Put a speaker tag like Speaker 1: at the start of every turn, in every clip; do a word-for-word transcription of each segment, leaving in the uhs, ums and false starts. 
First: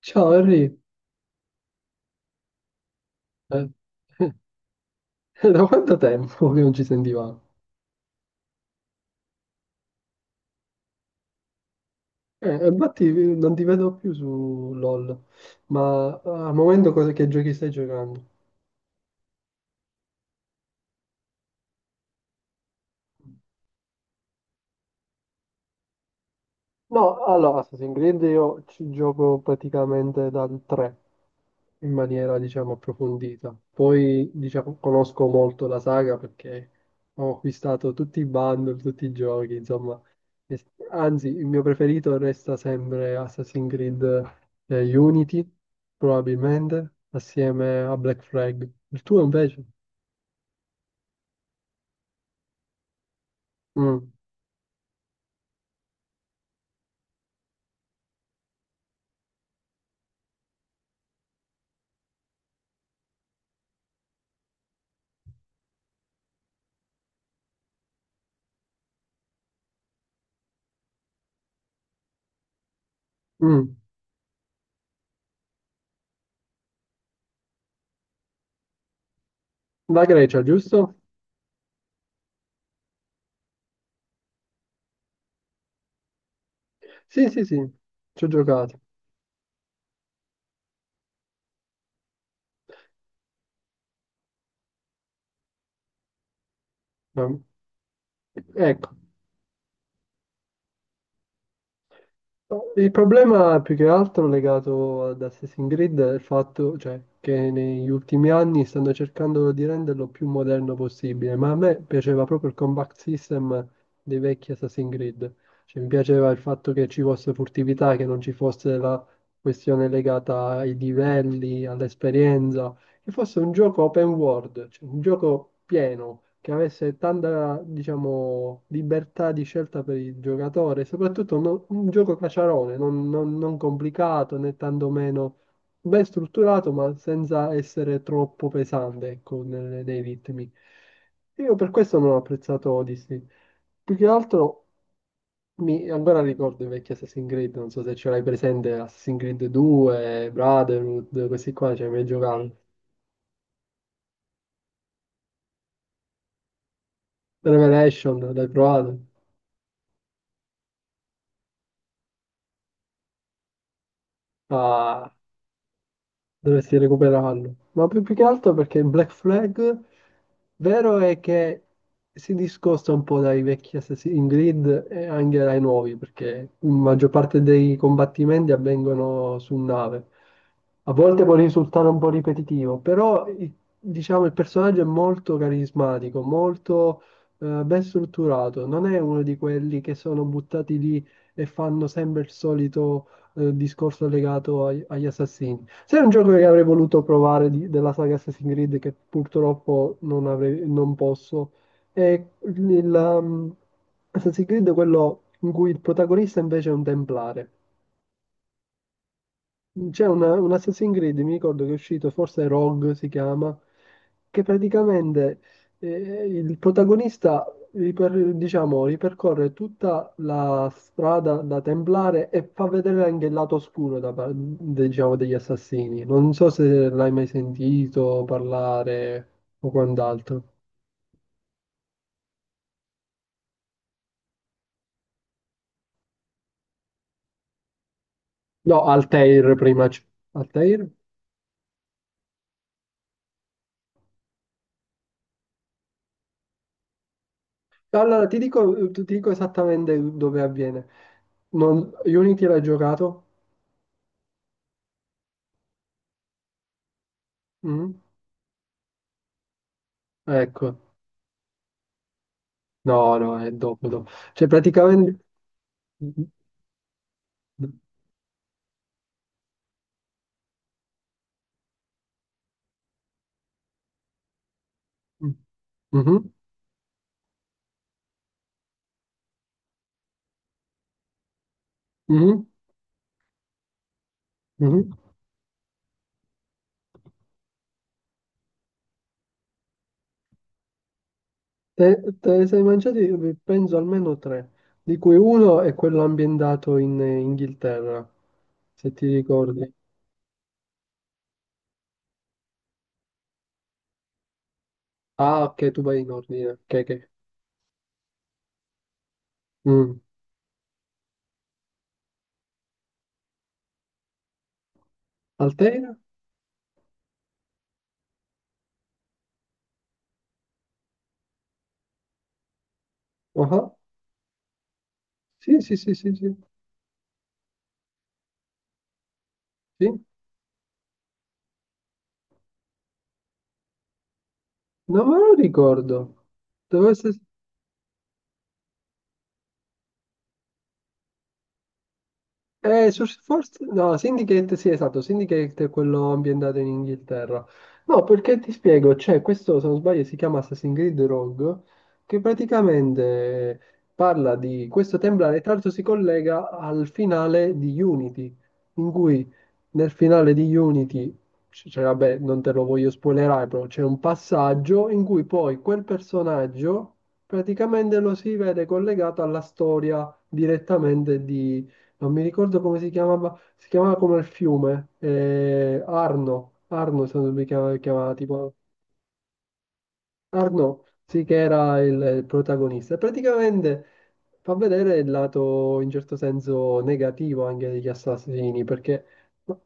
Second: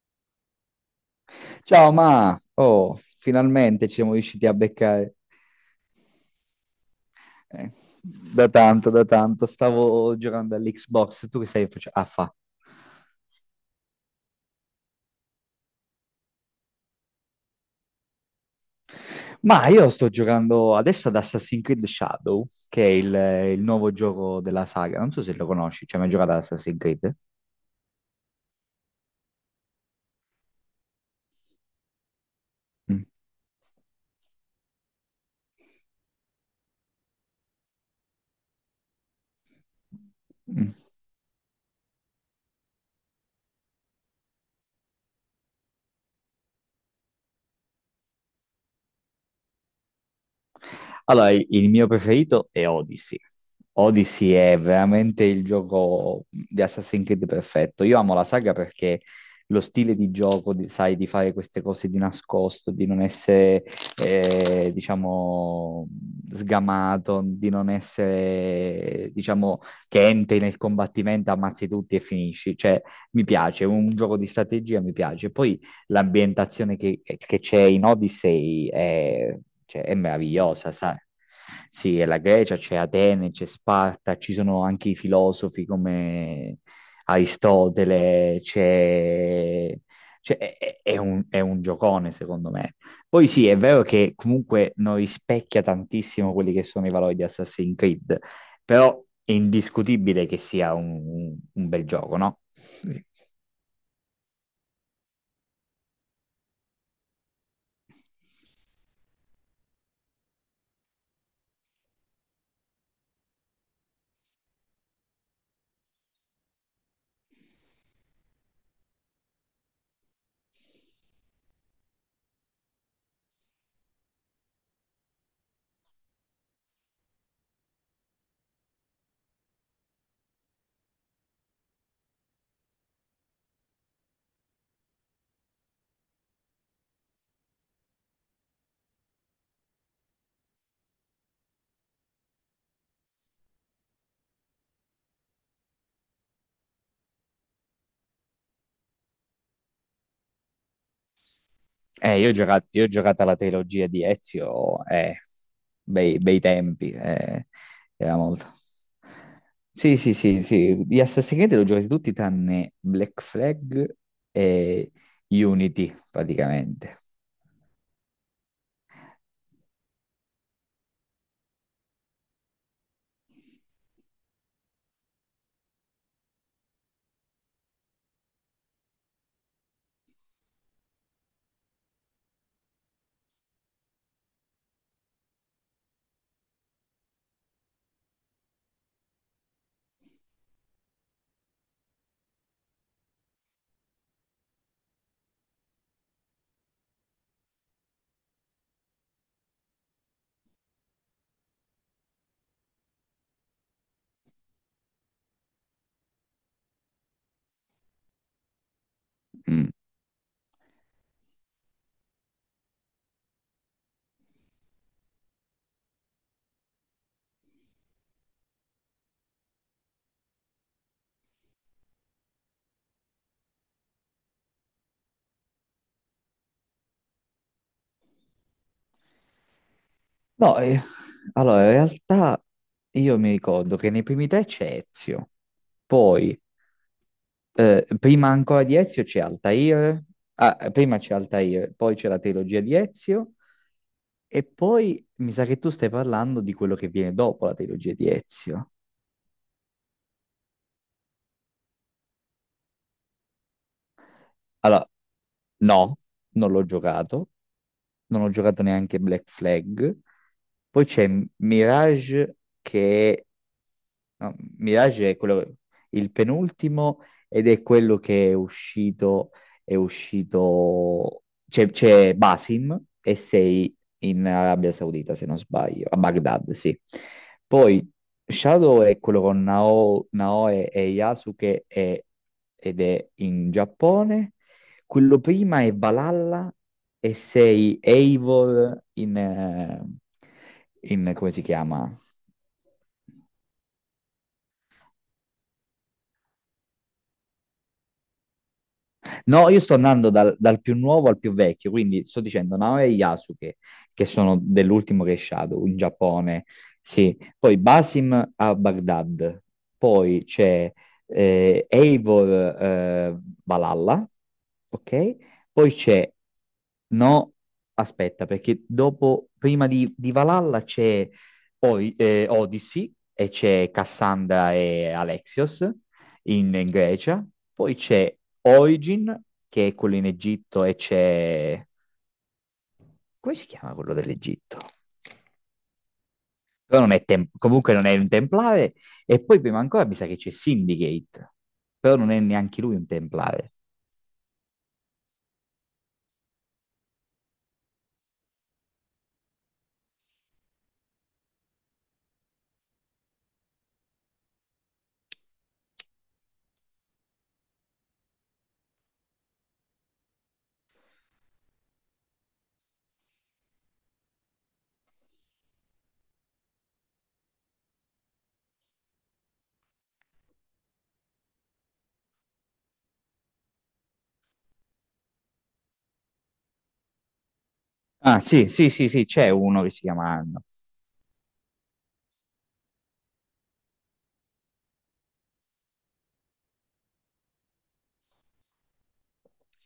Speaker 1: Ciao Henry.
Speaker 2: Ciao, ma oh,
Speaker 1: Eh.
Speaker 2: finalmente ci siamo riusciti a beccare.
Speaker 1: Da quanto tempo che non ci sentivamo?
Speaker 2: Eh, Da tanto, da tanto. Stavo giocando all'Xbox. Tu che stai facendo? Ah, fa.
Speaker 1: Eh, infatti eh, non ti vedo più su LOL, ma eh, al momento cosa, che giochi stai giocando?
Speaker 2: Ma io sto giocando adesso ad Assassin's Creed Shadow, che è il, il nuovo gioco della saga. Non so se lo conosci, cioè mai giocato ad Assassin's Creed?
Speaker 1: No, allora, Assassin's Creed io ci gioco praticamente dal tre. In maniera, diciamo,
Speaker 2: Mm.
Speaker 1: approfondita. Poi, diciamo, conosco molto la saga perché ho acquistato tutti i bundle, tutti i giochi, insomma. E-
Speaker 2: Mm.
Speaker 1: Anzi, il mio preferito resta sempre Assassin's Creed eh, Unity, probabilmente, assieme a Black Flag. Il tuo invece?
Speaker 2: Allora, il il mio preferito è Odyssey.
Speaker 1: Mm,
Speaker 2: Odyssey è veramente il gioco di Assassin's Creed perfetto. Io amo la saga perché lo stile di gioco, di- sai, di fare queste cose di nascosto, di non essere, eh, diciamo, sgamato, di non essere, diciamo, che entri nel combattimento, ammazzi tutti e finisci. Cioè, mi piace, è
Speaker 1: mm.
Speaker 2: un gioco di strategia mi piace. Poi l'ambientazione che, che c'è in Odyssey è, cioè, è
Speaker 1: La Grecia,
Speaker 2: meravigliosa,
Speaker 1: giusto?
Speaker 2: sai? Sì, è la Grecia, c'è Atene, c'è Sparta, ci sono anche i filosofi come
Speaker 1: Sì, sì, sì, ci ho
Speaker 2: Aristotele,
Speaker 1: giocato.
Speaker 2: c'è... cioè, è, è- è un, è un giocone, secondo me. Poi sì, è vero che comunque non rispecchia tantissimo quelli che sono i valori di
Speaker 1: Ma-
Speaker 2: Assassin's Creed,
Speaker 1: Ecco,
Speaker 2: però è indiscutibile che sia un, un bel gioco, no?
Speaker 1: il problema è più che altro legato ad Assassin's Creed è il fatto, cioè, che negli ultimi anni stanno cercando di renderlo più moderno possibile, ma a me piaceva proprio il combat system dei vecchi Assassin's Creed. Cioè, mi piaceva il fatto che ci fosse furtività, che non ci fosse la questione legata ai livelli, all'esperienza, che fosse un gioco open world, cioè un gioco pieno, che avesse tanta, diciamo, libertà di scelta per il giocatore, soprattutto no- un gioco caciarone, non, non- non complicato né tantomeno ben strutturato, ma senza essere troppo pesante, ecco, nelle- nei ritmi. Io per questo non ho apprezzato Odyssey. Più che altro mi ancora ricordo i vecchi Assassin's Creed, non so se ce l'hai presente, Assassin's Creed due, Brotherhood, questi qua, cioè mi hai
Speaker 2: Eh, io ho
Speaker 1: giocato.
Speaker 2: giocato, io ho giocato alla trilogia di Ezio, eh, bei, bei tempi, eh, era
Speaker 1: Revelation,
Speaker 2: molto.
Speaker 1: l'hai provato?
Speaker 2: Sì, sì, sì, sì, gli Assassin's Creed l'ho giocati tutti tranne Black Flag e
Speaker 1: Ah,
Speaker 2: Unity,
Speaker 1: dovresti
Speaker 2: praticamente.
Speaker 1: recuperarlo. Ma più, più che altro perché Black Flag, vero è che si discosta un po' dai vecchi Assassin's Creed e anche dai nuovi, perché la maggior parte dei combattimenti avvengono su nave. A volte può risultare un po' ripetitivo, però i- diciamo il personaggio è molto carismatico, molto eh, ben strutturato. Non è uno di quelli che sono buttati lì e fanno sempre il solito eh, discorso legato ai- agli assassini. Sai un gioco che avrei voluto provare di- della saga Assassin's Creed che purtroppo non, avrei- non posso? È il, um, Assassin's Creed quello in cui il protagonista invece è un templare.
Speaker 2: Mm.
Speaker 1: C'è una- un Assassin's Creed, mi ricordo che è uscito, forse Rogue si chiama, che praticamente eh, il protagonista riper- diciamo, ripercorre tutta la strada da Templare e fa vedere anche il lato oscuro da par- diciamo, degli assassini. Non so se l'hai mai sentito parlare o quant'altro.
Speaker 2: No, eh, allora, in realtà io mi ricordo che nei primi tre c'è Ezio, poi Eh, prima ancora
Speaker 1: No,
Speaker 2: di Ezio c'è
Speaker 1: Altair prima.
Speaker 2: Altair,
Speaker 1: c-
Speaker 2: ah, eh,
Speaker 1: Altair?
Speaker 2: prima c'è Altair, poi c'è la trilogia di Ezio, e poi mi sa che tu stai parlando di quello che viene dopo la trilogia di
Speaker 1: Allora, ti
Speaker 2: Ezio.
Speaker 1: dico, ti dico esattamente dove avviene. Non- Unity l'hai giocato?
Speaker 2: Allora, no, non l'ho giocato,
Speaker 1: Mm?
Speaker 2: non ho giocato neanche Black Flag.
Speaker 1: Ecco,
Speaker 2: Poi c'è Mirage
Speaker 1: no,
Speaker 2: che
Speaker 1: no, è dopo, dopo.
Speaker 2: no,
Speaker 1: Cioè,
Speaker 2: Mirage è
Speaker 1: praticamente.
Speaker 2: quello, il
Speaker 1: Mhm,
Speaker 2: penultimo ed è quello che è uscito, è uscito, c'è c'è Basim e sei in Arabia Saudita, se non sbaglio, a
Speaker 1: mhm,
Speaker 2: Baghdad, sì. Poi Shadow è quello con Nao- Naoe e Yasuke e- ed è in Giappone.
Speaker 1: mhm.
Speaker 2: Quello prima è Valhalla e sei Eivor in, eh, in come si
Speaker 1: Te,
Speaker 2: chiama?
Speaker 1: te ne sei mangiati, penso, almeno tre, di cui uno è quello ambientato in Inghilterra, se ti
Speaker 2: No, io
Speaker 1: ricordi.
Speaker 2: sto andando dal, dal più nuovo al più vecchio, quindi sto dicendo Naoya e Yasuke, che sono dell'ultimo che è
Speaker 1: Ah,
Speaker 2: Shadow
Speaker 1: ok,
Speaker 2: in
Speaker 1: tu vai in
Speaker 2: Giappone,
Speaker 1: ordine. Ok, ok.
Speaker 2: sì. Poi Basim a Baghdad,
Speaker 1: Mm.
Speaker 2: poi c'è eh, Eivor eh, Valhalla, ok? Poi
Speaker 1: Altera?
Speaker 2: c'è... No, aspetta, perché dopo, prima di, di Valhalla c'è Ori- eh, Odyssey e c'è
Speaker 1: Ah,
Speaker 2: Cassandra e
Speaker 1: sì,
Speaker 2: Alexios
Speaker 1: sì, sì, sì, sì.
Speaker 2: in, in Grecia, poi c'è Origin, che è quello
Speaker 1: Sì?
Speaker 2: in Egitto, e c'è... come si chiama quello dell'Egitto?
Speaker 1: Non me lo ricordo.
Speaker 2: Però non
Speaker 1: Dove
Speaker 2: è
Speaker 1: sei?
Speaker 2: tem- comunque non è un templare, e poi prima ancora mi sa che c'è Syndicate, però non è neanche lui un
Speaker 1: Eh, Social
Speaker 2: templare.
Speaker 1: Force? No, Syndicate, sì, esatto, Syndicate è quello ambientato in Inghilterra. No, perché ti spiego, c'è questo, se non sbaglio, si chiama Assassin's Creed Rogue, che praticamente parla di questo templare, tra l'altro si collega al finale di Unity, in cui nel finale di Unity, c- cioè, vabbè, non te lo voglio spoilerare, però c'è un passaggio in cui poi quel personaggio praticamente lo si vede collegato alla storia direttamente non mi ricordo come si chiamava, si chiamava come il fiume, eh, Arno, Arno se non mi chiama- chiamava,
Speaker 2: Ah, sì,
Speaker 1: tipo,
Speaker 2: sì, sì, sì, c'è uno che si chiama Anno.
Speaker 1: Arno, sì che era il, il protagonista. E praticamente fa vedere il lato in certo senso negativo anche degli assassini, perché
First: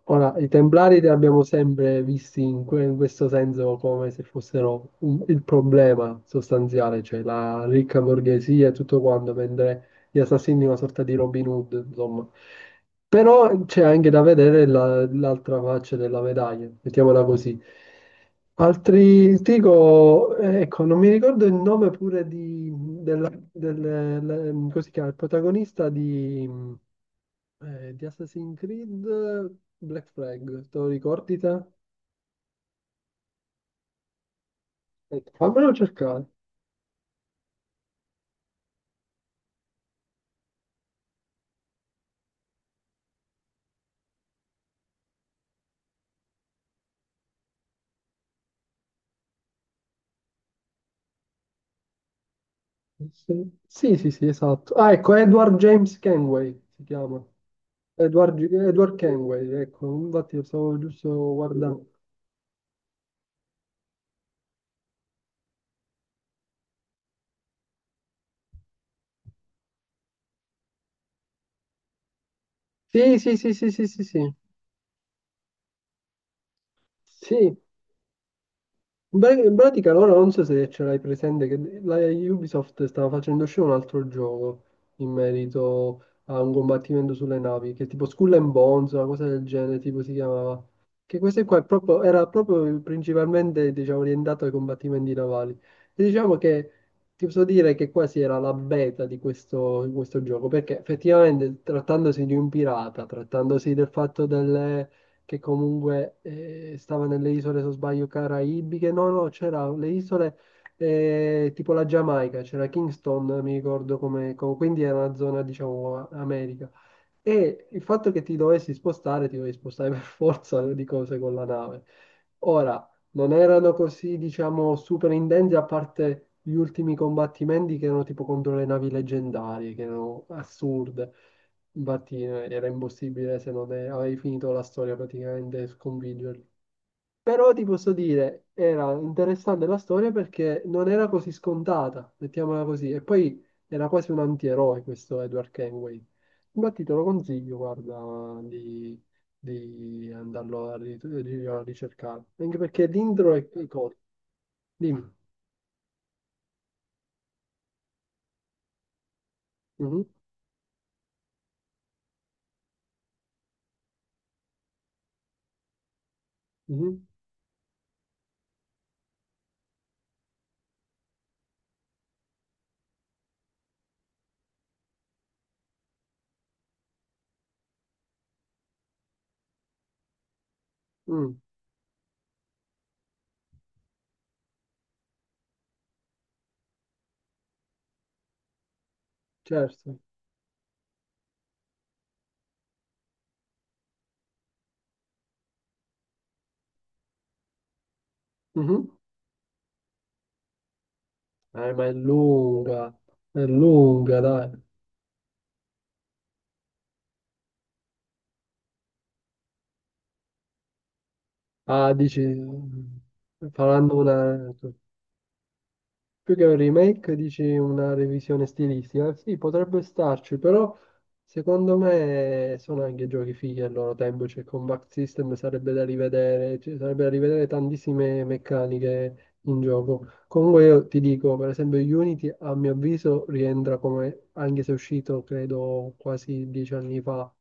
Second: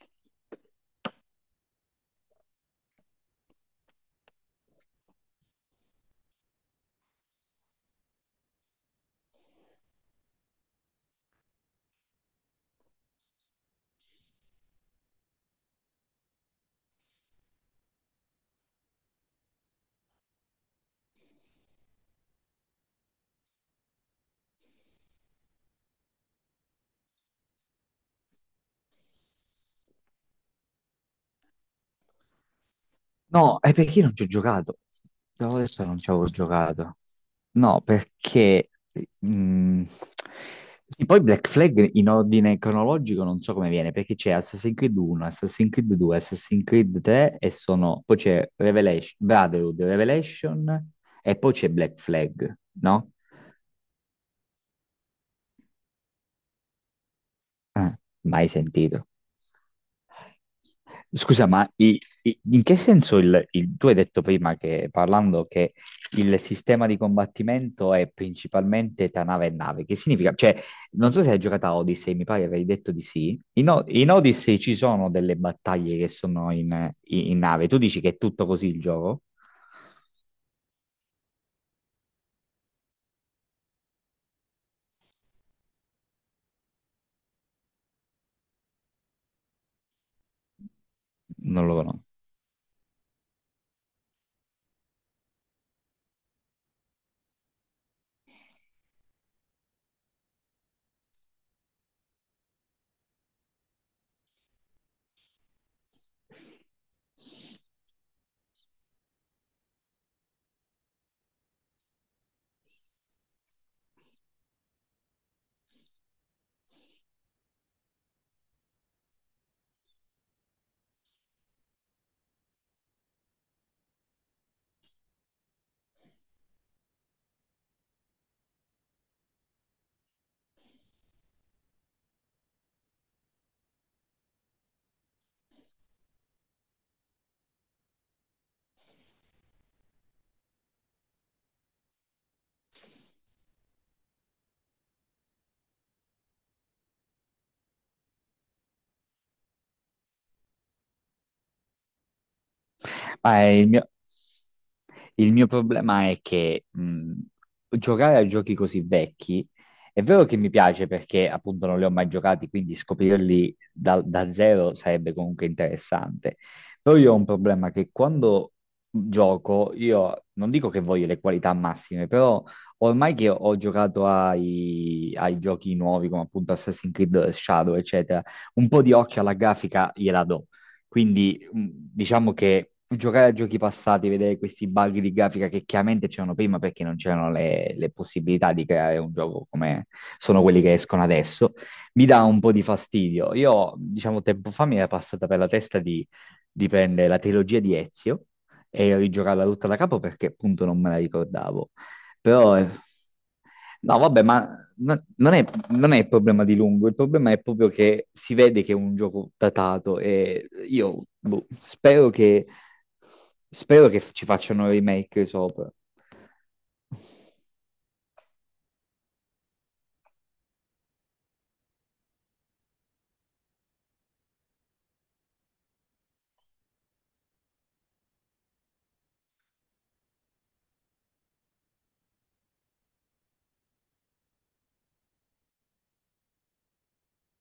Speaker 1: ora i Templari li abbiamo sempre visti in, que- in questo senso come se fossero un- il problema sostanziale, cioè la ricca borghesia e tutto quanto, mentre gli assassini una sorta di Robin Hood, insomma. Però c'è anche da vedere la- l'altra faccia della medaglia, mettiamola così. Altri, ti dico, eh, ecco, non mi ricordo il nome pure di, della, del, le- come si chiama, il protagonista di, eh, di Assassin's Creed Black Flag, te lo ricordi te?
Speaker 2: No, è perché io non ci ho giocato.
Speaker 1: Aspetta,
Speaker 2: Te l'avevo
Speaker 1: fammelo
Speaker 2: detto, non ci
Speaker 1: cercare.
Speaker 2: avevo giocato. No, perché... mm, sì, poi Black Flag in ordine cronologico non so come viene, perché c'è Assassin's Creed uno, Assassin's Creed due, Assassin's Creed tre e sono... Poi c'è Revelation, Brotherhood, Revelation e poi c'è Black Flag, no?
Speaker 1: Sì, sì, sì, esatto. Ah, ecco, Edward James Kenway si chiama.
Speaker 2: Ah,
Speaker 1: Edward,
Speaker 2: mai
Speaker 1: Edward
Speaker 2: sentito.
Speaker 1: Kenway, ecco, infatti lo stavo giusto
Speaker 2: Scusa, ma
Speaker 1: guardando.
Speaker 2: i- i- in che senso il, il- tu hai detto prima che parlando che il sistema di combattimento è principalmente tra nave e nave? Che significa? Cioè, non so se hai giocato a Odyssey, mi pare avevi detto di
Speaker 1: Sì, sì,
Speaker 2: sì.
Speaker 1: sì,
Speaker 2: In,
Speaker 1: sì,
Speaker 2: O-
Speaker 1: sì, sì,
Speaker 2: in
Speaker 1: sì.
Speaker 2: Odyssey ci sono delle battaglie che sono in, in- in
Speaker 1: Sì.
Speaker 2: nave. Tu dici che è tutto così il
Speaker 1: In
Speaker 2: gioco?
Speaker 1: pra- in pratica loro non so se ce l'hai presente, che la Ubisoft stava facendo uscire un altro gioco in merito a un combattimento sulle navi, che è tipo Skull and Bones, una cosa del genere, tipo si chiamava. Che questo qua è
Speaker 2: Non lo conosco.
Speaker 1: proprio- era proprio principalmente, diciamo, orientato ai combattimenti navali. E diciamo che ti posso dire che quasi era la beta di questo, di questo gioco, perché effettivamente trattandosi di un pirata, trattandosi del fatto delle che comunque eh, stava nelle isole, se non sbaglio, caraibiche. No, no, c'era le isole eh, tipo la Giamaica, c'era Kingston, mi ricordo come, co- quindi era una zona, diciamo, a- America. E il fatto che ti dovessi spostare, ti dovevi spostare per forza di cose con la nave. Ora, non erano così, diciamo, super intensi, a parte gli ultimi combattimenti che erano tipo contro le navi leggendarie, che erano assurde. Infatti eh, era impossibile se non eh, avevi finito la storia praticamente sconfiggerli. Però ti posso dire, era interessante la storia perché non era così scontata, mettiamola così. E poi era quasi un antieroe questo Edward Kenway. Infatti te lo consiglio, guarda, di, di andarlo a, ri- di- a ricercare. Anche perché l'intro
Speaker 2: Ma
Speaker 1: è è
Speaker 2: il mio,
Speaker 1: corto. Dimmi.
Speaker 2: il mio problema è che mh, giocare a giochi così vecchi è
Speaker 1: Mhm,
Speaker 2: vero che mi piace perché appunto non li ho mai giocati, quindi scoprirli da, da zero sarebbe comunque interessante.
Speaker 1: mhm,
Speaker 2: Però io ho un problema che quando gioco, io non dico che voglio le qualità massime, però ormai che ho giocato ai, ai giochi nuovi come appunto Assassin's Creed Shadow, eccetera, un po' di occhio alla grafica gliela do
Speaker 1: mm,
Speaker 2: quindi mh, diciamo che giocare a giochi passati, vedere questi bug di grafica che chiaramente c'erano prima perché non c'erano le, le possibilità di creare un gioco come
Speaker 1: certo.
Speaker 2: sono quelli che escono adesso, mi dà un po' di fastidio. Io, diciamo, tempo fa mi era passata per la testa di, di prendere la trilogia di Ezio
Speaker 1: Mhm.
Speaker 2: e rigiocarla tutta da capo perché appunto non me la ricordavo.
Speaker 1: Eh, ma è
Speaker 2: Però... eh,
Speaker 1: lunga, è
Speaker 2: no,
Speaker 1: lunga,
Speaker 2: vabbè, ma
Speaker 1: dai.
Speaker 2: no- non è, non è il problema di lungo, il problema è proprio che si vede che è un gioco datato e io boh,
Speaker 1: Ah,
Speaker 2: spero
Speaker 1: dici,
Speaker 2: che, spero
Speaker 1: faranno
Speaker 2: che ci
Speaker 1: una.
Speaker 2: facciano remake sopra.
Speaker 1: Più che un remake, dici una revisione stilistica? Sì, potrebbe starci, però secondo me sono anche giochi fighi al loro tempo, cioè Combat System sarebbe da rivedere, ci sarebbe da rivedere tantissime meccaniche in gioco. Comunque io ti dico, per esempio Unity a mio avviso rientra come, anche se è uscito credo quasi dieci anni fa,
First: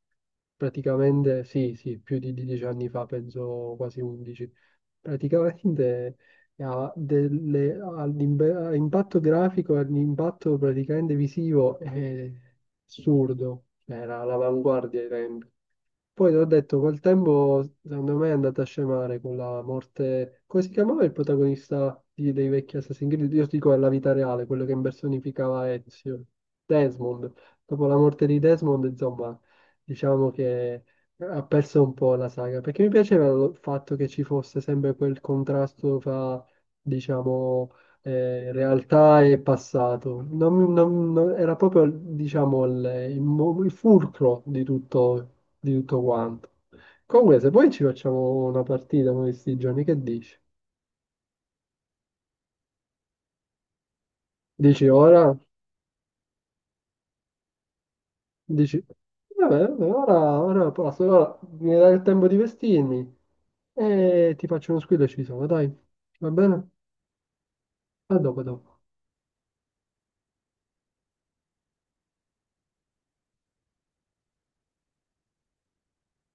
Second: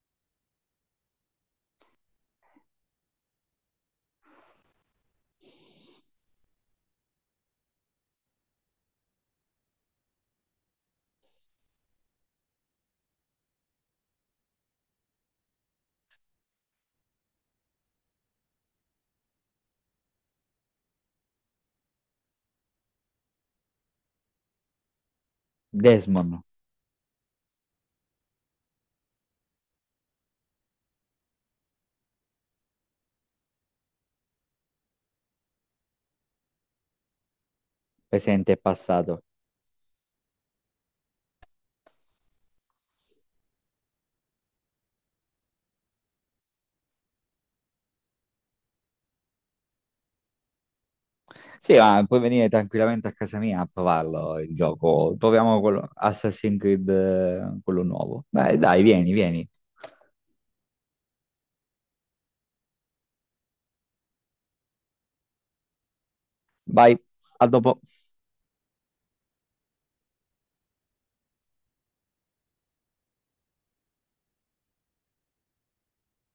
Speaker 1: praticamente sì, sì, più di dieci anni fa, penso quasi undici. Praticamente ha delle- ha l'imbe- ha impatto grafico e l'impatto praticamente visivo è assurdo, era all'avanguardia ai tempi. Poi l'ho detto, col tempo secondo me è andata a scemare con la morte. Come si chiamava il protagonista di- dei vecchi Assassin's Creed? Io dico alla vita reale, quello che impersonificava Ezio,
Speaker 2: Desmond,
Speaker 1: Desmond. Dopo la morte di Desmond, insomma, diciamo che ha perso un po' la saga. Perché mi piaceva il fatto che ci fosse sempre quel contrasto fra, diciamo, eh,
Speaker 2: presente e
Speaker 1: realtà
Speaker 2: passato.
Speaker 1: e passato. Non- non- non- era proprio, diciamo, il, il mo- il fulcro di tutto di tutto quanto. Comunque, se poi ci facciamo una partita con questi giorni, che dici?
Speaker 2: Sì, ma puoi venire tranquillamente a casa mia a provarlo il
Speaker 1: Dici
Speaker 2: gioco.
Speaker 1: ora?
Speaker 2: Proviamo quello, Assassin's Creed, eh, quello nuovo. Beh, dai,
Speaker 1: Dici,
Speaker 2: vieni, vieni.
Speaker 1: vabbè, vabbè, ora, ora posso, ora mi dai il tempo di vestirmi e ti faccio uno squillo e ci sono, dai, va bene?
Speaker 2: Vai, a dopo.
Speaker 1: A dopo, a dopo.